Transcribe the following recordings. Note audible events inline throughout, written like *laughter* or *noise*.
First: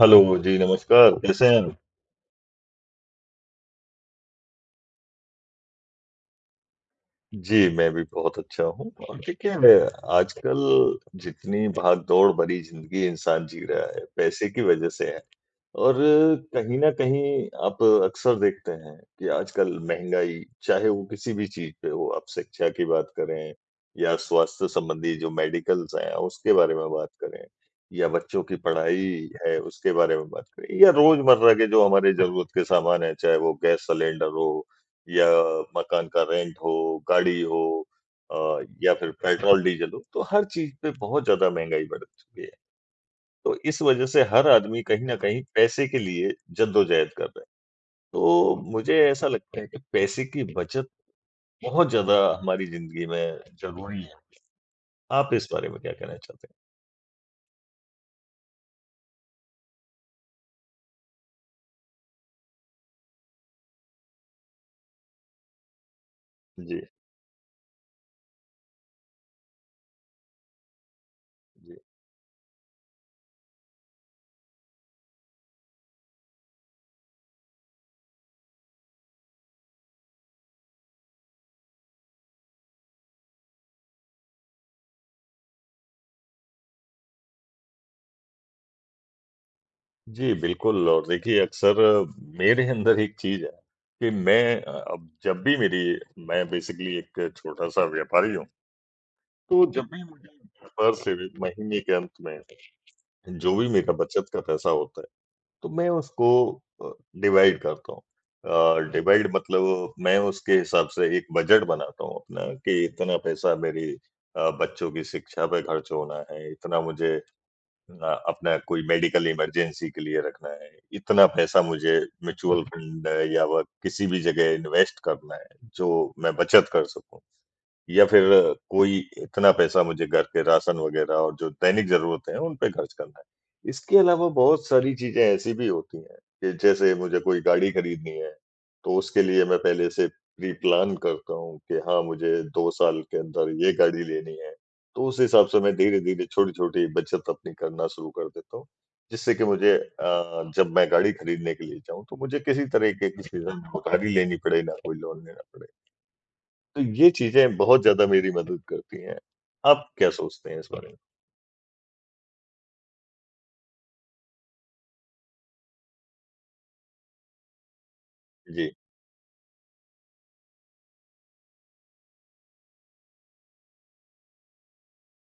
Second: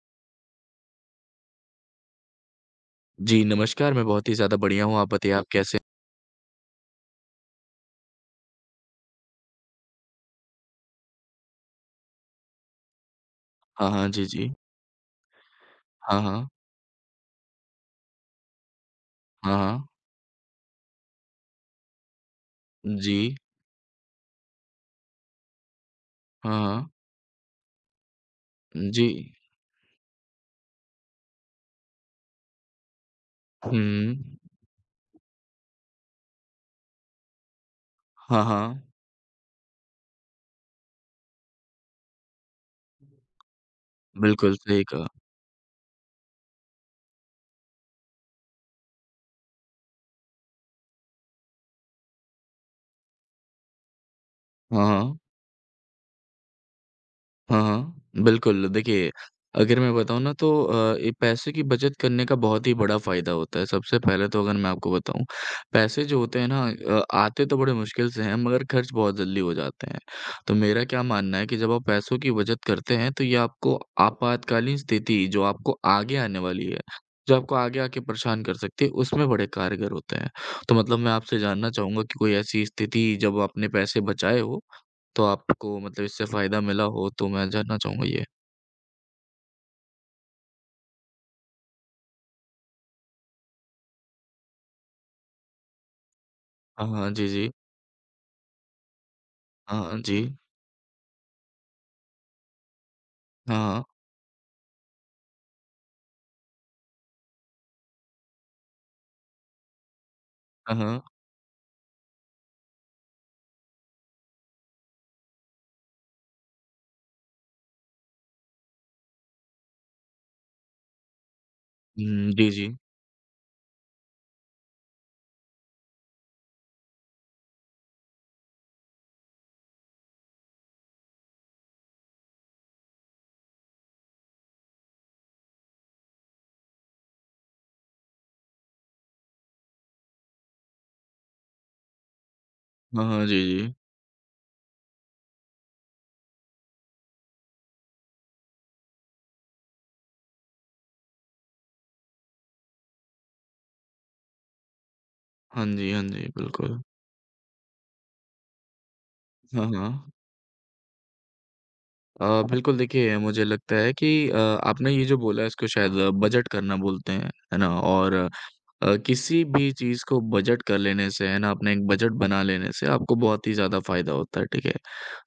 Hello जी, नमस्कार कैसे हैं आप? जी, नमस्कार, मैं बहुत ही ज़्यादा बढ़िया हूँ, आप बताइए आप कैसे। जी, मैं भी बहुत अच्छा हूँ और देखिए आजकल जितनी भागदौड़ भरी ज़िंदगी इंसान जी रहा हाँ, है, हाँ, जी, पैसे जी। की वज़ह से है। और हाँ, हाँ। कहीं न कहीं आप अक्सर देखते हैं कि हाँ, आजकल हाँ। महँगाई चाहे वो किसी भी चीज़ पे हो, आप शिक्षा की बात जी। करें या स्वास्थ्य संबंधी जो मेडिकल्स हैं, उसके हाँ, बारे में हाँ। बात करें या बच्चों की जी। पढ़ाई है उसके बारे में बात करें या रोज़मर्रा के जो हमारे ज़रूरत के सामान हैं, चाहे वो गैस हुँ। सिलेंडर हो या मकान का रेंट हो, गाड़ी हो हाँ, अ, हाँ। या फिर पेट्रोल-डीज़ल हो, तो हर चीज़ पे बहुत ज़्यादा महँगाई बढ़ चुकी है। तो इस वजह से हर बिल्कुल, आदमी सही कहीं कहा। न कहीं पैसे के लिए जद्दोजहद कर रहा है। तो मुझे ऐसा लगता है कि पैसे की बचत बहुत ज़्यादा हमारी ज़िंदगी में ज़रूरी है। हाँ, हाँ। आप इस बारे में क्या कहना चाहते हाँ, हाँ, बिल्कुल। देखिए, अगर मैं बताऊँ ना तो ये पैसे की बचत करने का बहुत ही बड़ा फ़ायदा होता है। सबसे पहले तो अगर मैं आपको बताऊँ, पैसे जो होते हैं ना, हैं? जी, आते तो बड़े मुश्किल से हैं मगर खर्च बहुत जल्दी हो जाते हैं। तो मेरा क्या मानना है कि जब जी। आप पैसों की बचत करते हैं तो ये आपको आपातकालीन स्थिति जो आपको आगे आने वाली है, जो आपको आगे आके परेशान कर सकती है, उसमें बड़े कारगर होते हैं। तो मतलब मैं आपसे जानना चाहूँगा कि कोई ऐसी स्थिति जब आपने पैसे बचाए हों तो आपको मतलब इससे फ़ायदा मिला हो तो मैं जानना चाहूँगा ये? जी, बिल्कुल और देखिए अक्सर मेरे अंदर एक चीज़ है कि मैं अ, अब जब भी मेरी मैं हाँ, बेसिकली हाँ, एक जी, जी। छोटा-सा व्यापारी हूँ। तो हाँ, जब हाँ, भी जी। मुझे व्यापार से महीने के अंत में जो हाँ, भी हाँ। मेरा बचत का पैसा होता है, तो मैं उसको अ, डिवाइड करता हूँ। अ, डिवाइड मतलब मैं उसके हाँ, हिसाब हाँ। से एक बजट बनाता हूँ अपना कि इतना पैसा मेरी बच्चों की शिक्षा पे खर्च होना है, इतना मुझे अपना कोई मेडिकल इमरजेंसी के लिए रखना है, इतना पैसा मुझे हुँ, जी, म्यूचुअल जी। फंड या वह किसी भी जगह इन्वेस्ट करना है, जो मैं बचत कर सकूँ। या फिर कोई इतना पैसा मुझे घर के राशन वगैरह और जो दैनिक ज़रूरतें हैं, उन पे खर्च करना है। इसके अलावा बहुत सारी चीज़ें ऐसी भी होती हैं कि जैसे मुझे कोई गाड़ी खरीदनी है, तो उसके लिए मैं पहले से प्री प्लान करता हूँ कि हाँ, मुझे 2 साल हाँ, के हाँ, जी, अंदर ये जी। गाड़ी लेनी है। तो उस हिसाब से मैं धीरे-धीरे, छोटी-छोटी बचत अपनी करना शुरू कर देता हूँ, जिससे कि मुझे जब मैं गाड़ी खरीदने के लिए जाऊँ, तो मुझे किसी तरह के किसी से उधारी लेनी पड़े, ना कोई लोन लेना पड़े। हाँ जी, हाँ जी, तो बिल्कुल। ये चीज़ें बहुत ज़्यादा मेरी मदद करती हैं। हाँ, आप हाँ। क्या सोचते हैं इस बारे में? बिल्कुल देखिए मुझे लगता है कि आपने ये जो बोला इसको शायद बजट करना बोलते हैं, है ना? और जी, किसी भी चीज़ को बजट कर लेने से, है ना, अपने एक बजट बना लेने से आपको बहुत ही ज़्यादा फ़ायदा होता है, ठीक है?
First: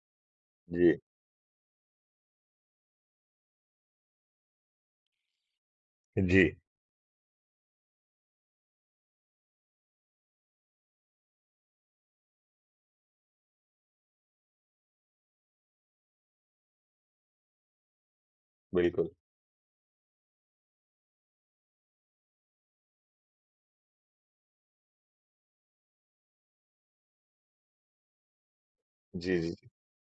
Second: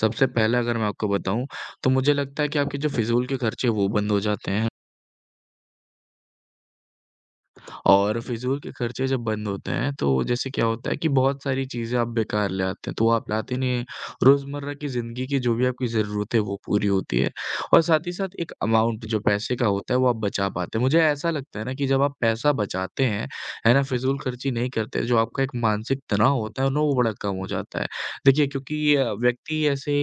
सबसे पहला अगर मैं जी, आपको बताऊँ, तो मुझे लगता है कि आपके जो फ़िज़ूल के खर्चे हैं वो बंद हो जाते हैं। जी, और फिज़ूल के खर्चे जब बंद होते हैं, तो जैसे क्या होता है कि बहुत सारी चीज़ें आप बेकार ले आते हैं, तो वो आप लाते नहीं हैं। रोज़मर्रा की ज़िंदगी की जो भी आपकी ज़रूरत है, वो पूरी होती है और साथ ही साथ एक अमाउंट बिल्कुल। जो पैसे का होता है, वो आप बचा पाते हैं। मुझे ऐसा लगता है ना कि जब आप पैसा बचाते हैं, है ना, फिज़ूल खर्ची नहीं करते, जो आपका एक मानसिक तनाव होता है ना, वो बड़ा कम हो जाता है। देखिए, क्योंकि जी, जी, व्यक्ति जी। ऐसे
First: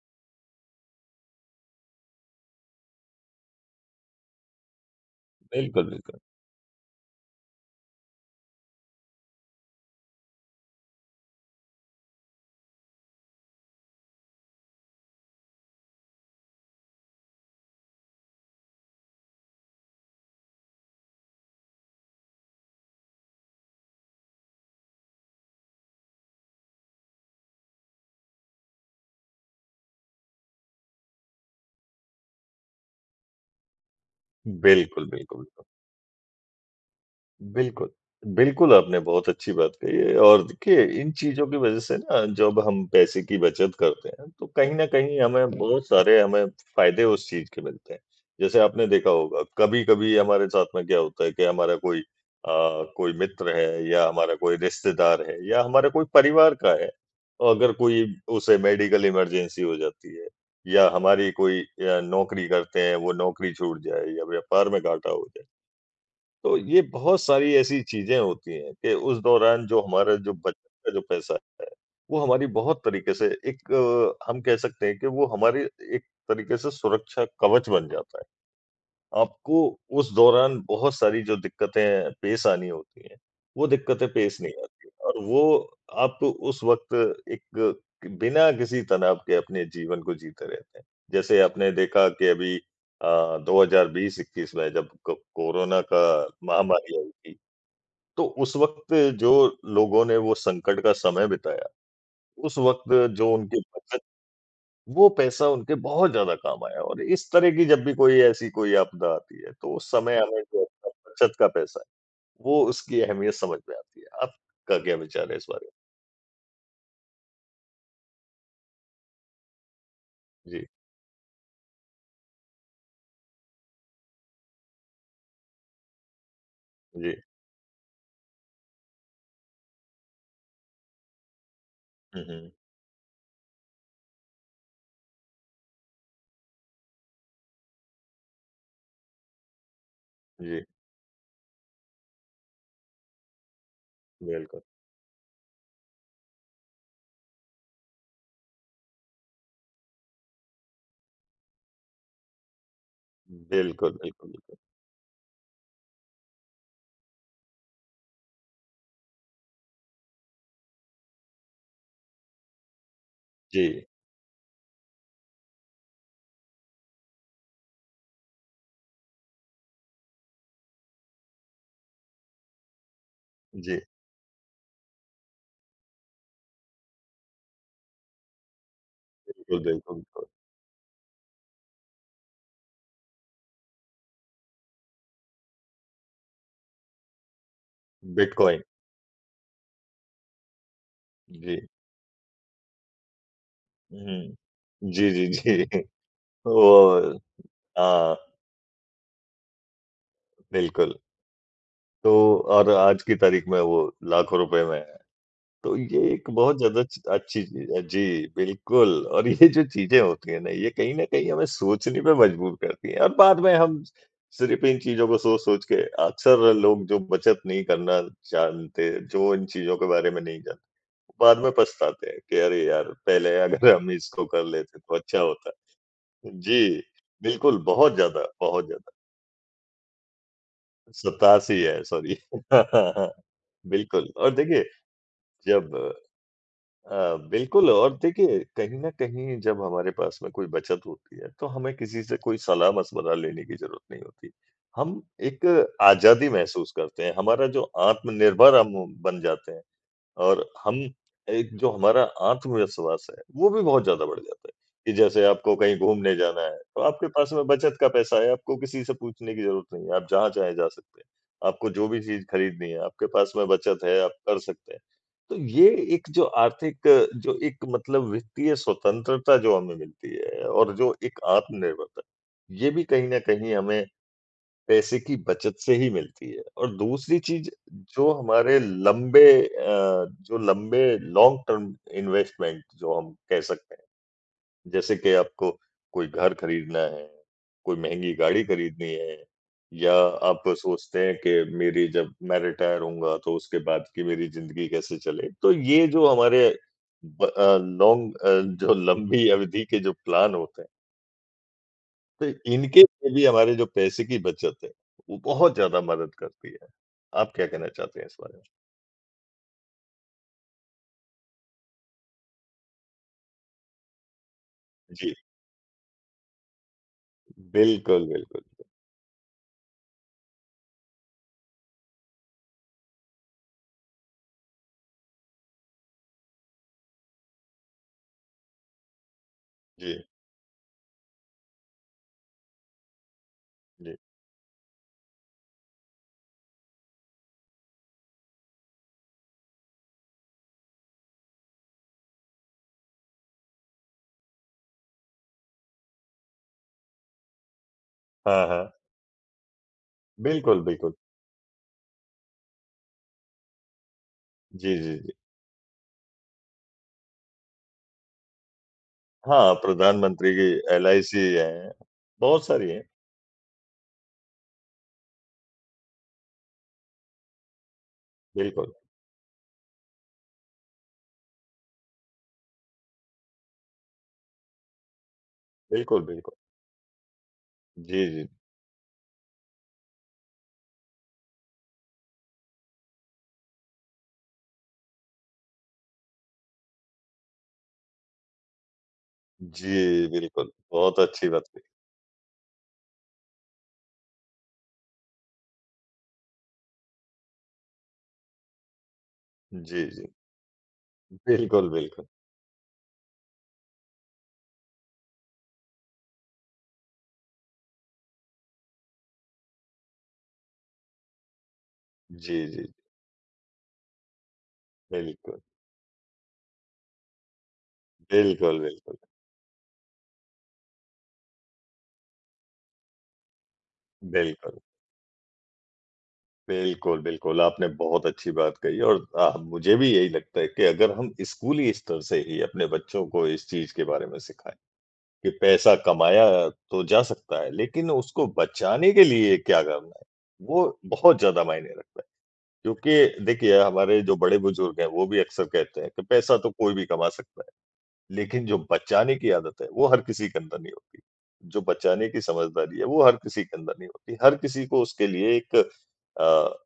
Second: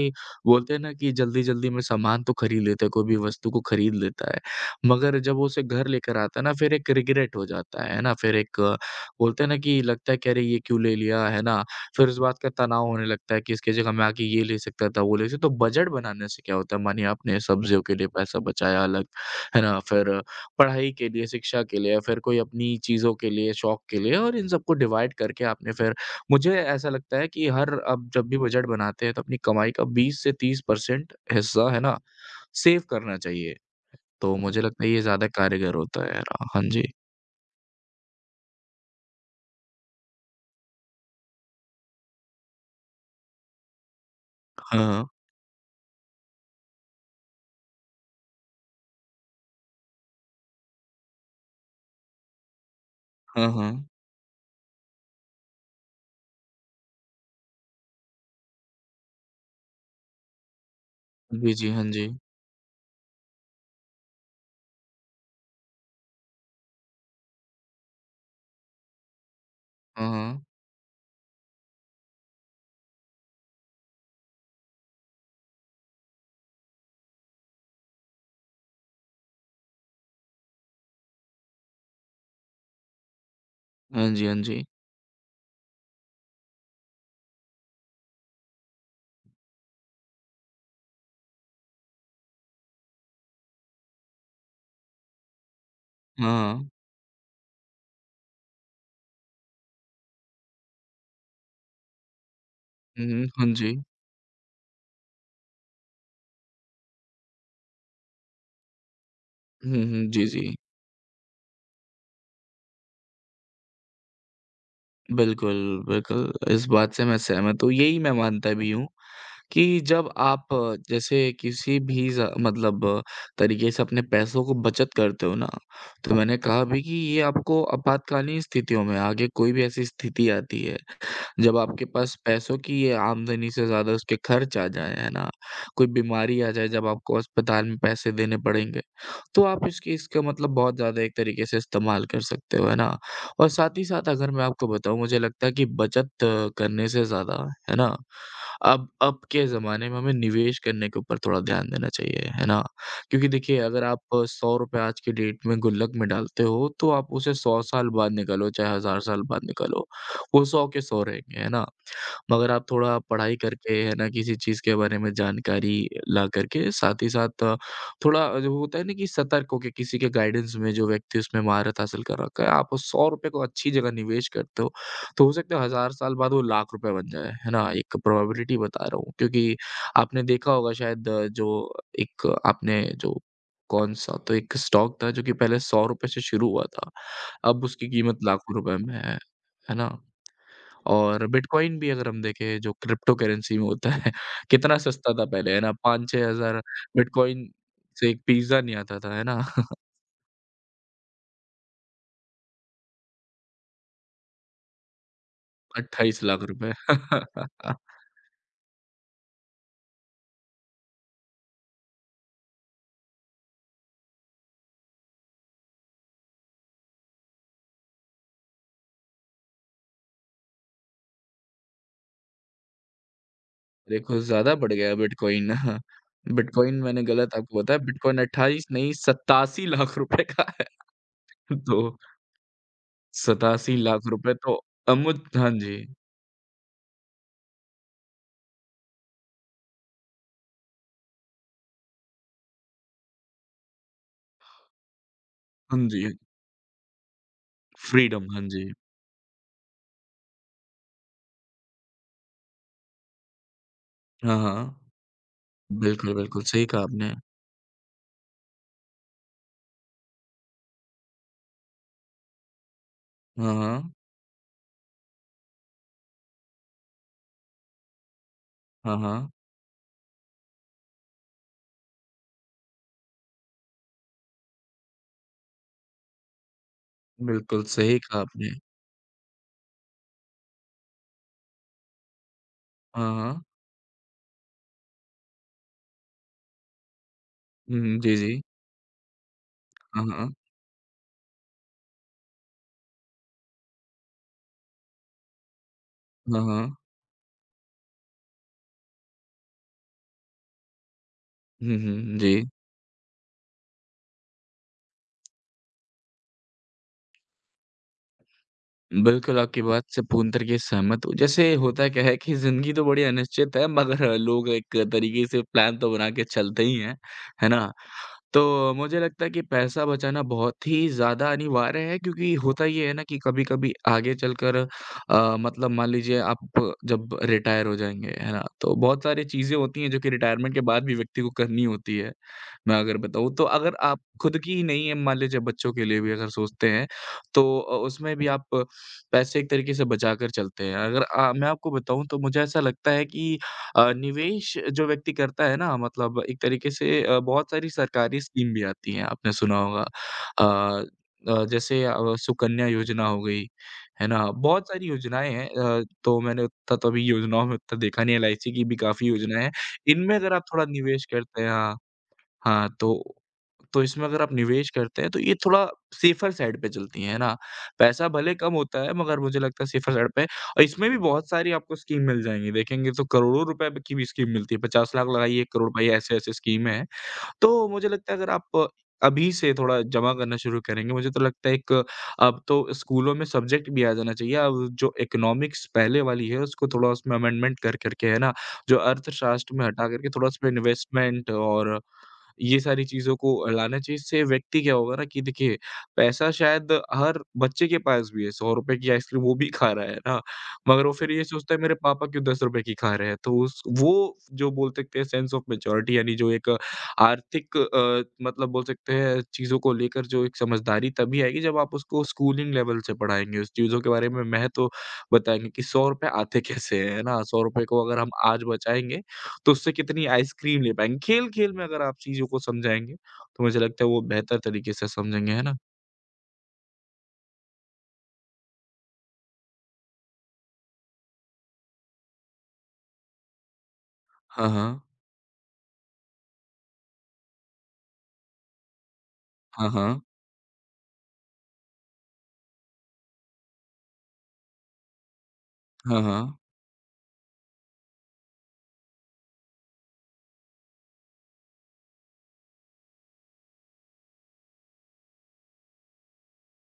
बोलते हैं ना कि जल्दी-जल्दी में सामान तो खरीद लेता है, कोई भी वस्तु को खरीद लेता है। मगर जब वो उसे घर बिल्कुल, लेकर बिल्कुल। आता है ना फिर एक रिग्रेट हो जाता है ना? फिर एक, बोलते हैं ना कि लगता है कि अरे ये क्यों ले लिया, है ना? फिर उस बात का तनाव होने लगता है कि इसकी जगह मैं आके ये ले सकता था, वो ले सकता। तो बजट बनाने से क्या होता है मानिए आपने सब्जियों के लिए पैसा बचाया अलग, है ना? फिर पढ़ाई के लिए, शिक्षा के लिए, फिर कोई अपनी चीज़ों के लिए, शौक के लिए और इन सबको डिवाइड करके आपने फिर मुझे ऐसा लगता है कि हर अब जब भी बजट बनाते हैं तो अपनी कमाई का 20 से 30% हिस्सा है ना, सेव करना चाहिए। तो मुझे लगता है ये बिल्कुल, ज़्यादा बिल्कुल, बिल्कुल। कारगर होता है यार। हाँ जी। बिल्कुल। बिल्कुल, आपने बहुत अच्छी बात कही है और देखिए इन चीज़ों की वज़ह से ना जब हम पैसे की बचत करते हैं, तो कहीं न हाँ, कहीं हमें बहुत सारे हमें फ़ायदे उस चीज़ के मिलते हैं। जैसे आपने देखा होगा कभी-कभी हमारे साथ में क्या होता है कि हमारा अ, कोई हाँ, मित्र हाँ। है या हमारा कोई रिश्तेदार है या हमारा कोई परिवार का है, और अगर कोई उसे मेडिकल इमरजेंसी हो जाती है या हमारी जी, कोई जी। हाँ अ, जी। नौकरी करते हैं, वो नौकरी छूट जाए या व्यापार में घाटा हो जाए। तो ये बहुत सारी ऐसी चीज़ें होती हैं कि उस दौरान जो हाँ, हमारा जो हाँ। बचत का जो पैसा है, वो हमारी बहुत तरीके से एक अ, हम कह सकते हैं कि वो हमारी एक तरीके से सुरक्षा कवच बन जाता है। आपको उस दौरान बहुत सारी जो दिक्कतें पेश आनी होती हैं, वो दिक्कतें हाँ जी, हाँ पेश नहीं जी। आती और वो आप उस वक़्त एक बिना किसी तनाव के अपने जीवन को जीते रहते हैं। जैसे आपने देखा कि अभी 2020-21 में जब को कोरोना का हाँ, हाँ। महामारी आई थी, तो उस वक़्त जो लोगों ने वो संकट का समय बिताया, उस वक़्त हुँ, हुँ। जो हाँ उनकी जी। बचत वो पैसा उनके बहुत ज़्यादा काम आया और इस तरह की जब भी कोई ऐसी कोई आपदा आती है, तो हुँ, उस हुँ। समय जी, हमें जी। जो अपना बचत का पैसा है, वो उसकी अहमियत समझ में आती है। आपका क्या विचार है इस बिल्कुल, बारे में? बिल्कुल, इस बात से मैं सहमत हूँ। यही मैं मानता भी हूँ कि जब आप जी, जैसे किसी भी ज़ मतलब तरीके से अपने पैसों को बचत करते हो ना, तो मैंने कहा भी कि जी। ये आपको आपातकालीन स्थितियों में आगे कोई भी ऐसी स्थिति आती है जब आपके पास हुँ, हुँ। पैसों की ये आमदनी से ज़्यादा उसके खर्च आ जाएँ, है ना? कोई बीमारी आ जाए जब आपको अस्पताल में पैसे देने पड़ेंगे, तो आप इसकी इसका मतलब जी, बहुत ज़्यादा एक तरीके से इस्तेमाल कर सकते हो, है ना? और साथ ही साथ अगर मैं बिल्कुल। आपको बताऊँ मुझे लगता है कि बचत करने से ज़्यादा, है ना? अब के ज़माने में हमें निवेश करने के ऊपर थोड़ा ध्यान देना चाहिए, है ना? क्योंकि देखिए अगर बिल्कुल, आप बिल्कुल, बिल्कुल। ₹100 आज की डेट में गुल्लक में डालते हो, तो आप उसे 100 साल बाद निकालो, चाहे हज़ार साल बाद निकालो, वो सौ के सौ रहेंगे, है ना? मगर आप थोड़ा पढ़ाई करके, जी, है ना, किसी चीज़ के बारे में जानकारी ला करके, साथ ही साथ, थोड़ा जो होता है ना कि सतर्क होके किसी के गाइडेंस में जो व्यक्ति उसमें महारत हासिल कर रखा है, आप उस 100 रुपए को अच्छी जी। जगह निवेश करते हो, तो हो सकता है हज़ार साल बाद वो लाख रुपए बन जाए, है ना? एक प्रोबेबिलिटी बता रहा हूँ क्योंकि बिल्कुल, बिल्कुल, आपने बिल्कुल। देखा होगा शायद, अ, जो एक आपने जो कौन-सा तो एक स्टॉक था जो कि पहले ₹100 से शुरू हुआ था, अब उसकी कीमत लाखों बिटकॉइन। रुपए में है ना? और जी। बिटकॉइन भी अगर हम देखें जो क्रिप्टो करेंसी में होता है *laughs* कितना हुँ। जी, सस्ता जी, था पहले, है ना? जी। *laughs* 5-6 हज़ार वो बिटकॉइन से हाँ, एक पिज़्ज़ा नहीं आता था, है ना? *laughs* बिल्कुल। तो और आज की तारीख में वो लाखों रुपए में है। तो ये 28 एक लाख बहुत रुपए। ज़्यादा च अच्छी चीज़ *laughs* है। जी, बिल्कुल और ये जो चीज़ें होती हैं ना, ये कहीं न कहीं हमें सोचने पे मजबूर करती हैं और बाद में हम सिर्फ़ इन चीज़ों को सोच-सोच के अक्सर लोग जो बचत नहीं करना जानते, जो इन चीज़ों के बारे में नहीं जानते, बाद में पछताते हैं कि अरे यार! पहले अगर हम देखो इसको कर ज़्यादा बढ़ लेते तो गया अच्छा बिटकॉइन। होता। *laughs* बिटकॉइन जी, मैंने गलत बिल्कुल, आपको बताया बहुत बिटकॉइन ज़्यादा, 28 बहुत नहीं ज़्यादा। 87 लाख रुपए का है। *laughs* 87 है, तो सॉरी। *laughs* 87 लाख बिल्कुल और रुपए तो। देखिए अमुत हाँ जब जी, कहीं न कहीं जब हमारे पास में कोई बचत होती है, तो हमें किसी से कोई सलाह-मशवरा लेने की ज़रूरत नहीं होती। हम एक हाँ जी, आज़ादी महसूस करते हैं, हमारा जो फ्रीडम हाँ आत्मनिर्भर जी। हम बन जाते हैं। और हम एक जो हमारा आत्मविश्वास है, वो भी बहुत ज़्यादा बढ़ हाँ, जाता है, हाँ। कि जैसे आपको कहीं बिल्कुल, घूमने जाना बिल्कुल है, सही तो कहा आपके आपने। पास में बचत का पैसा है, आपको किसी से पूछने की ज़रूरत नहीं है, आप जहाँ चाहे जा सकते हैं। आपको जो भी चीज़ खरीदनी है, आपके पास में हाँ, बचत हाँ। है, आप कर सकते हैं। तो ये एक जो आर्थिक जो एक मतलब वित्तीय हाँ, हाँ। स्वतंत्रता जो हमें मिलती है और जो एक आत्मनिर्भरता, ये भी कहीं न कहीं हमें पैसे की बचत से ही मिलती है और दूसरी चीज़ बिल्कुल सही जो कहा हमारे आपने। लंबे अ, जो लंबे लॉन्ग टर्म इन्वेस्टमेंट जो हम हाँ, कह हाँ। सकते हैं जैसे कि आपको कोई घर खरीदना है, कोई हुँ, हुँ। महँगी जी, जी। गाड़ी खरीदनी है या हाँ, हाँ। आप सोचते हैं कि मेरी जब मैं रिटायर होऊँगा तो उसके बाद की मेरी ज़िंदगी कैसे चले। तो ये जो हाँ, हमारे हाँ। ब अ, लॉन्ग अ, जो लंबी अवधि के जो प्लान होते हैं हुँ, हुँ। तो जी। इनके लिए भी हमारे जो पैसे की बचत है, वो बहुत ज़्यादा मदद करती है। आप क्या कहना चाहते हैं इस बारे में? बिल्कुल, आपकी बात से पूर्ण तरीके से सहमत हूँ। जैसे होता क्या है कि ज़िंदगी तो बड़ी अनिश्चित है मगर लोग एक जी, तरीके से प्लान तो बना के चलते ही हैं, है ना? बिल्कुल, बिल्कुल। तो मुझे लगता है कि पैसा बचाना बहुत ही ज़्यादा अनिवार्य है क्योंकि होता ये है ना कि कभी-कभी आगे चलकर, मतलब मान लीजिए आप जब रिटायर हो जाएँगे, है ना? तो बहुत सारी चीज़ें होती हैं जी, जो कि रिटायरमेंट के बाद भी व्यक्ति को करनी होती है, मैं अगर बताऊँ। तो अगर जी। आप खुद की ही नहीं है मान लीजिए बच्चों के लिए भी अगर सोचते हैं, तो उसमें भी आप पैसे एक तरीके से बचाकर चलते हैं। अगर मैं आपको बताऊँ तो मुझे ऐसा लगता है कि निवेश जो व्यक्ति करता है ना मतलब एक तरीके से, बहुत सारी सरकारी हाँ, स्कीम भी हाँ। आती हैं, आपने सुना होगा। बिल्कुल, अ बिल्कुल। अ, जैसे अ, सुकन्या योजना हो गई, है ना? बहुत जी, सारी जी, जी। योजनाएँ हैं। तो मैंने उतना तो अभी योजनाओं में उतना देखा नहीं है, एलआईसी की भी काफ़ी योजनाएँ हैं। हाँ, इनमें प्रधानमंत्री अगर आप की थोड़ा निवेश एलआईसी करते हैं है, हाँ। बहुत सारी हाँ, हैं। तो इसमें अगर आप निवेश करते हैं तो ये थोड़ा सेफ़र साइड पे चलती हैं, है ना? पैसा भले कम बिल्कुल, होता है मगर मुझे लगता है सेफ़र साइड पे और इसमें भी बहुत सारी आपको स्कीम मिल जाएँगी। देखेंगे तो करोड़ों रुपए ब की भी स्कीम मिलती है, 50 लाख लगाइए 1 करोड़ पाइए बिल्कुल, ऐसे-ऐसे बिल्कुल। स्कीमें हैं। तो मुझे जी, लगता है जी। अगर आप अभी से थोड़ा जमा करना शुरू करेंगे, मुझे तो लगता है एक अब तो स्कूलों में सब्जेक्ट भी आ जाना चाहिए। अब जो इकोनॉमिक्स पहले वाली है उसको थोड़ा उसमें अमेंडमेंट कर के है ना, जो अर्थशास्त्र में जी, हटा कर के थोड़ा बिल्कुल। उसमें बहुत अच्छी इन्वेस्टमेंट बात कही। और ये सारी चीज़ों को लाना चाहिए। इससे व्यक्ति क्या होगा ना कि देखिए पैसा शायद हर बच्चे के पास भी है, ₹100 की आइसक्रीम वो भी खा जी, रहा है जी। ना, मगर वो फिर ये सोचता है बिल्कुल, मेरे बिल्कुल। पापा क्यों ₹10 की खा रहे हैं? तो उस वो जो बोल सकते हैं सेंस ऑफ मैच्योरिटी यानी जो एक आर्थिक, मतलब बोल सकते हैं चीज़ों को लेकर जो एक समझदारी तभी आएगी जब आप उसको जी, स्कूलिंग जी। लेवल से पढ़ाएँगे, उस चीज़ों के बारे में महत्व बिल्कुल, बताएँगे कि ₹100 आते कैसे हैं, है ना? ₹100 को अगर हम आज बिल्कुल, बिल्कुल, बचाएँगे तो उससे कितनी आइसक्रीम ले पाएँगे। खेल-खेल में अगर आप चीज़ों को समझाएँगे, तो मुझे लगता है वो बेहतर बिल्कुल। तरीके से समझेंगे, है ना? बिल्कुल, बिल्कुल, आपने बहुत अच्छी बात कही और मुझे भी यही लगता है कि अगर हम स्कूली स्तर से ही अपने बच्चों को इस चीज़ के बारे में हाँ, सिखाएँ हाँ। कि पैसा कमाया तो जा सकता है, लेकिन उसको बचाने के लिए क्या हाँ, करना है, हाँ। वो बहुत ज़्यादा मायने रखता है। क्योंकि देखिए, हमारे जो बड़े बुजुर्ग हैं, वो भी अक्सर कहते हैं हाँ, कि पैसा हाँ। तो कोई भी कमा सकता है। लेकिन जो बचाने की आदत है, वो हर किसी के अंदर नहीं होती। जो बचाने की समझदारी है, वो हर किसी के अंदर नहीं होती। हर किसी को उसके लिए एक अ,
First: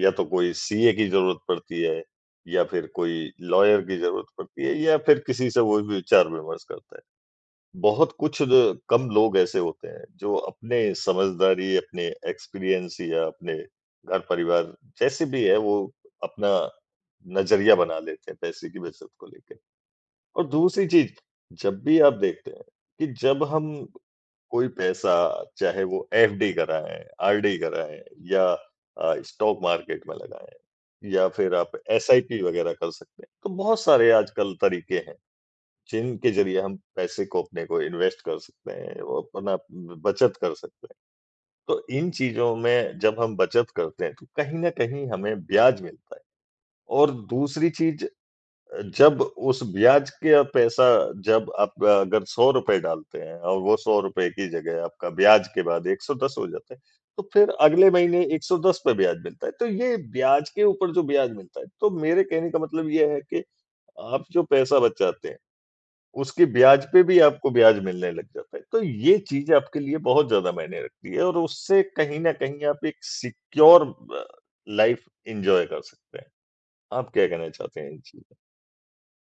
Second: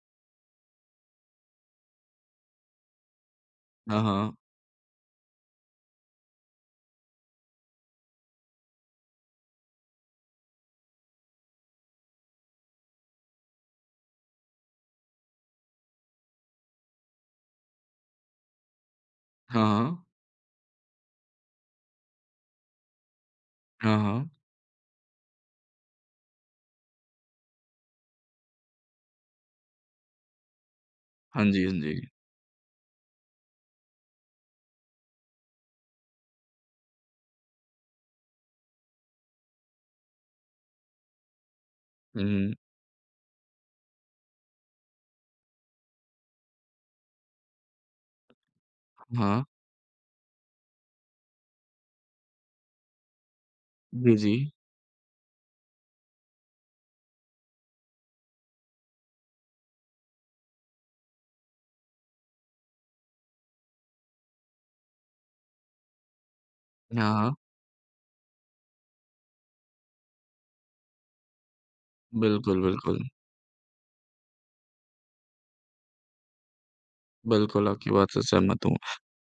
या तो कोई सीए की ज़रूरत पड़ती है या फिर कोई लॉयर की हाँ, ज़रूरत हाँ। पड़ती है या फिर किसी से वो विचार-विमर्श करता है। बहुत कुछ द कम लोग ऐसे होते हैं, जो अपने समझदारी, अपने एक्सपीरियंस या अपने घर-परिवार जैसे भी है, वो अपना नज़रिया बना लेते हैं पैसे की बचत को लेके। हाँ, हाँ। और दूसरी चीज़, जब भी आप देखते हैं कि जब हम हाँ, हाँ। कोई पैसा चाहे वो एफडी कराएँ, आरडी कराएँ या स्टॉक मार्केट में लगाएँ या हाँ फिर जी, आप हाँ जी। एसआईपी वग़ैरह कर सकते हैं। तो बहुत सारे आजकल तरीके हैं, जिनके ज़रिए हम पैसे को अपने को इन्वेस्ट कर सकते हैं, वो अपना बचत कर सकते हैं। तो इन चीज़ों हुँ, में जब हम बचत करते हैं, तो कहीं न कहीं हमें ब्याज मिलता है। और दूसरी चीज़ जब हाँ। उस ब्याज का पैसा जब आप अगर ₹100 डालते हैं और वो ₹100 जी, जी। की जगह आपका ब्याज के बाद 110 हो जाता है, तो फिर अगले महीने 110 पे ब्याज मिलता है। तो ये ब्याज के ऊपर जो ब्याज मिलता है, तो मेरे कहने का मतलब ये है कि आप जो पैसा बचाते हैं, उसके ब्याज पे हाँ, भी हाँ। आपको ब्याज मिलने लग जाता है। तो ये चीज़ आपके लिए बहुत ज़्यादा मायने रखती है और उससे कहीं न बिल्कुल, कहीं आप बिल्कुल। एक सिक्योर अ, लाइफ़ एन्जॉय कर सकते हैं। आप क्या कहना बिल्कुल, चाहते हैं आपकी इन बात से चीज़ों? सहमत हूँ।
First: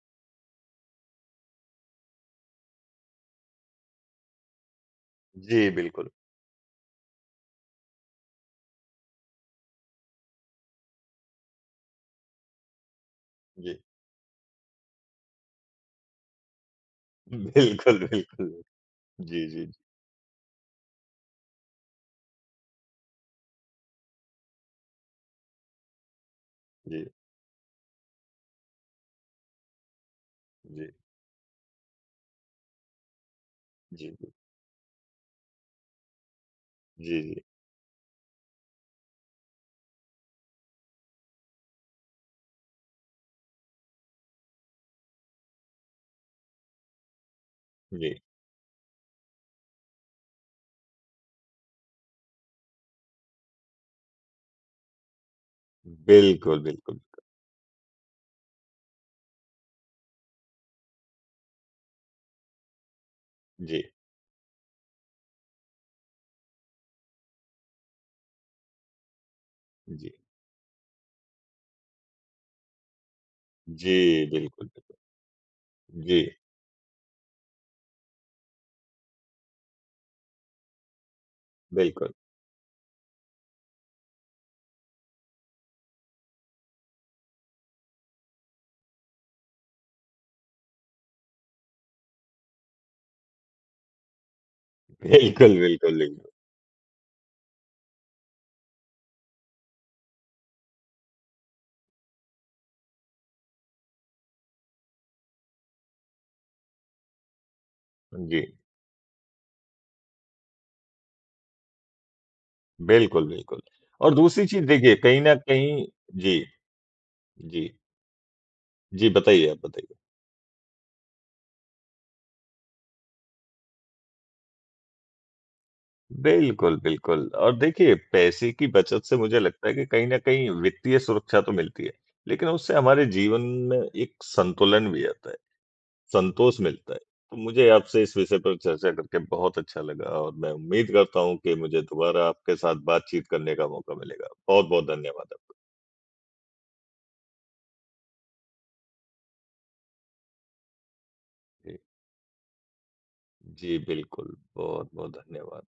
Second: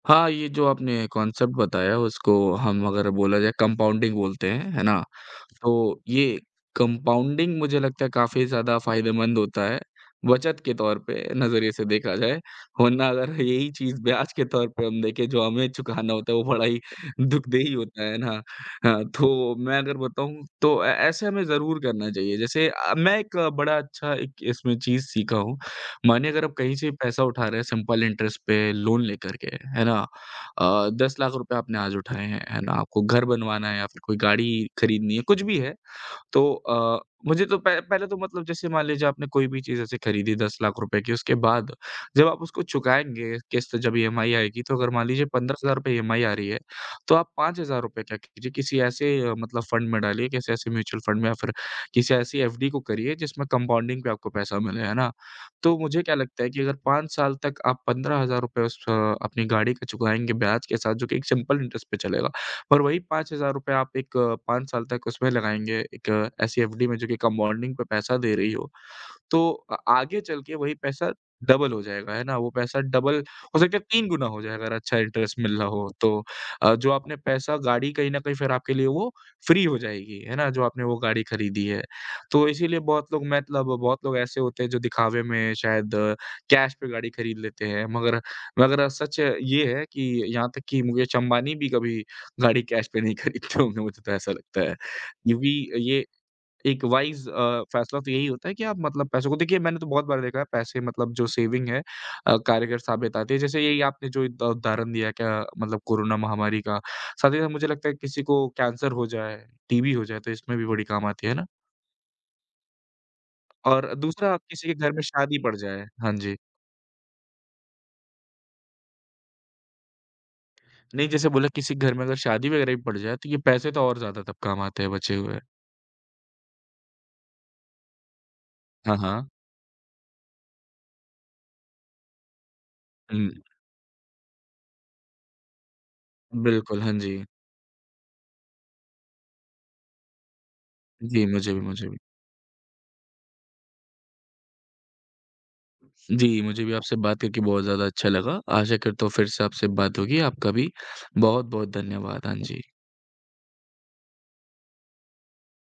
हाँ, ये जो आपने कॉन्सेप्ट बताया उसको हम अगर बोला जाए कंपाउंडिंग बोलते हैं, है ना? जी, तो बिल्कुल। ये कंपाउंडिंग मुझे लगता है काफ़ी ज़्यादा फ़ायदेमंद होता है, बचत के तौर पे नज़रिए से देखा जाए, वरना अगर यही जी। चीज़ ब्याज के तौर पे हम देखें जो हमें चुकाना होता है वो बड़ा ही दुखदेही बिल्कुल, होता है ना? बिल्कुल। हाँ, जी, तो जी, मैं अगर बताऊँ तो ए ऐसे हमें ज़रूर करना चाहिए। जैसे, मैं एक बड़ा अच्छा एक इसमें चीज़ सीखा हूँ मानिए अगर आप कहीं से भी जी, पैसा उठा रहे हैं सिंपल इंटरेस्ट पे लोन लेकर के, है ना? अ, जी, जी, ₹10 लाख रुपए आपने आज उठाए हैं, है ना? आपको घर बनवाना है या फिर जी, कोई गाड़ी खरीदनी है, कुछ भी है। तो, अ, जी, जी, मुझे तो पह पहले तो मतलब जैसे मान लीजिए आपने कोई भी चीज़ ऐसे खरीदी 10 लाख रुपए की, उसके बाद जब आप उसको चुकाएँगे किस्त जब ईएमआई आएगी, तो अगर मान लीजिए ₹15,000 ईएमआई आ रही है, तो आप ₹5,000 जी। क्या कीजिए किसी ऐसे, मतलब फ़ंड में डालिए, किसी ऐसे म्यूचुअल फ़ंड में या फिर किसी ऐसी एफडी को करिए जिसमें कंपाउंडिंग पे आपको पैसा मिले, है ना? तो मुझे क्या लगता है बिल्कुल, कि अगर बिल्कुल। 5 साल तक आप ₹15,000 उस, अपनी गाड़ी का चुकाएँगे ब्याज के साथ जो कि एक सिंपल इंटरेस्ट पे चलेगा और वही ₹5000 जी, आप एक 5 साल तक उसमें लगाएँगे, एक ऐसी एफडी में जो कि कंपाउंडिंग पे पैसा दे रही हो, तो जी, आगे चल के वही पैसा डबल हो जाएगा, है ना? वो पैसा डबल हो सकता है 3 जी, गुना हो जाए बिल्कुल, अगर बिल्कुल। अच्छा इंटरेस्ट मिल रहा हो जी, तो। जो आपने पैसा गाड़ी कहीं न कहीं फिर आपके लिए वो फ्री हो जाएगी, है ना? जो आपने वो गाड़ी खरीदी है। बिल्कुल। तो इसीलिए बहुत लोग ऐसे होते हैं जो दिखावे में शायद कैश पे गाड़ी खरीद लेते हैं। मगर मगर सच ये है कि यहाँ तक कि मुकेश अंबानी भी कभी गाड़ी कैश पे नहीं खरीदते होंगे, मुझे तो ऐसा लगता है। बिल्कुल, क्योंकि बिल्कुल, ये बिल्कुल। एक वाइज़, फैसला तो यही होता है कि आप मतलब पैसों को देखिए मैंने तो बहुत बार देखा है पैसे मतलब जो सेविंग है कारगर साबित आती है। जैसे यही आपने जो द उदाहरण दिया क्या मतलब कोरोना महामारी का, साथ ही साथ मुझे लगता है किसी जी, को कैंसर हो जाए, टीबी हो जाए तो इसमें भी बड़ी काम आती है ना? बिल्कुल, बिल्कुल। और और दूसरा दूसरी चीज़ किसी के घर देखिए में कहीं न शादी पड़ जाए कहीं हाँ जी। जी, जी, जी, बताइए आप बताइए। नहीं जैसे बोला किसी के घर में अगर शादी वगैरह भी पड़ जाए तो ये पैसे तो और ज़्यादा तब काम आते हैं बचे हुए। बिल्कुल, बिल्कुल और देखिए पैसे की हाँ, बचत से हाँ। मुझे लगता है कि कहीं न कहीं वित्तीय सुरक्षा तो मिलती है, लेकिन उससे हमारे हुँ, जीवन में एक संतुलन भी आता है। संतोष बिल्कुल, हाँ मिलता है। जी। तो मुझे आपसे इस विषय पर चर्चा करके बहुत अच्छा लगा और मैं उम्मीद करता जी, हूँ कि मुझे भी, मुझे मुझे भी। दोबारा आपके साथ बातचीत करने का मौका मिलेगा। बहुत-बहुत धन्यवाद आपका। जी, मुझे भी आपसे बात करके बहुत ज़्यादा अच्छा लगा। आशा करता हूँ फिर से आपसे बात होगी। आपका भी बहुत-बहुत जी, धन्यवाद। हाँ जी। जी बिल्कुल। बहुत-बहुत धन्यवाद।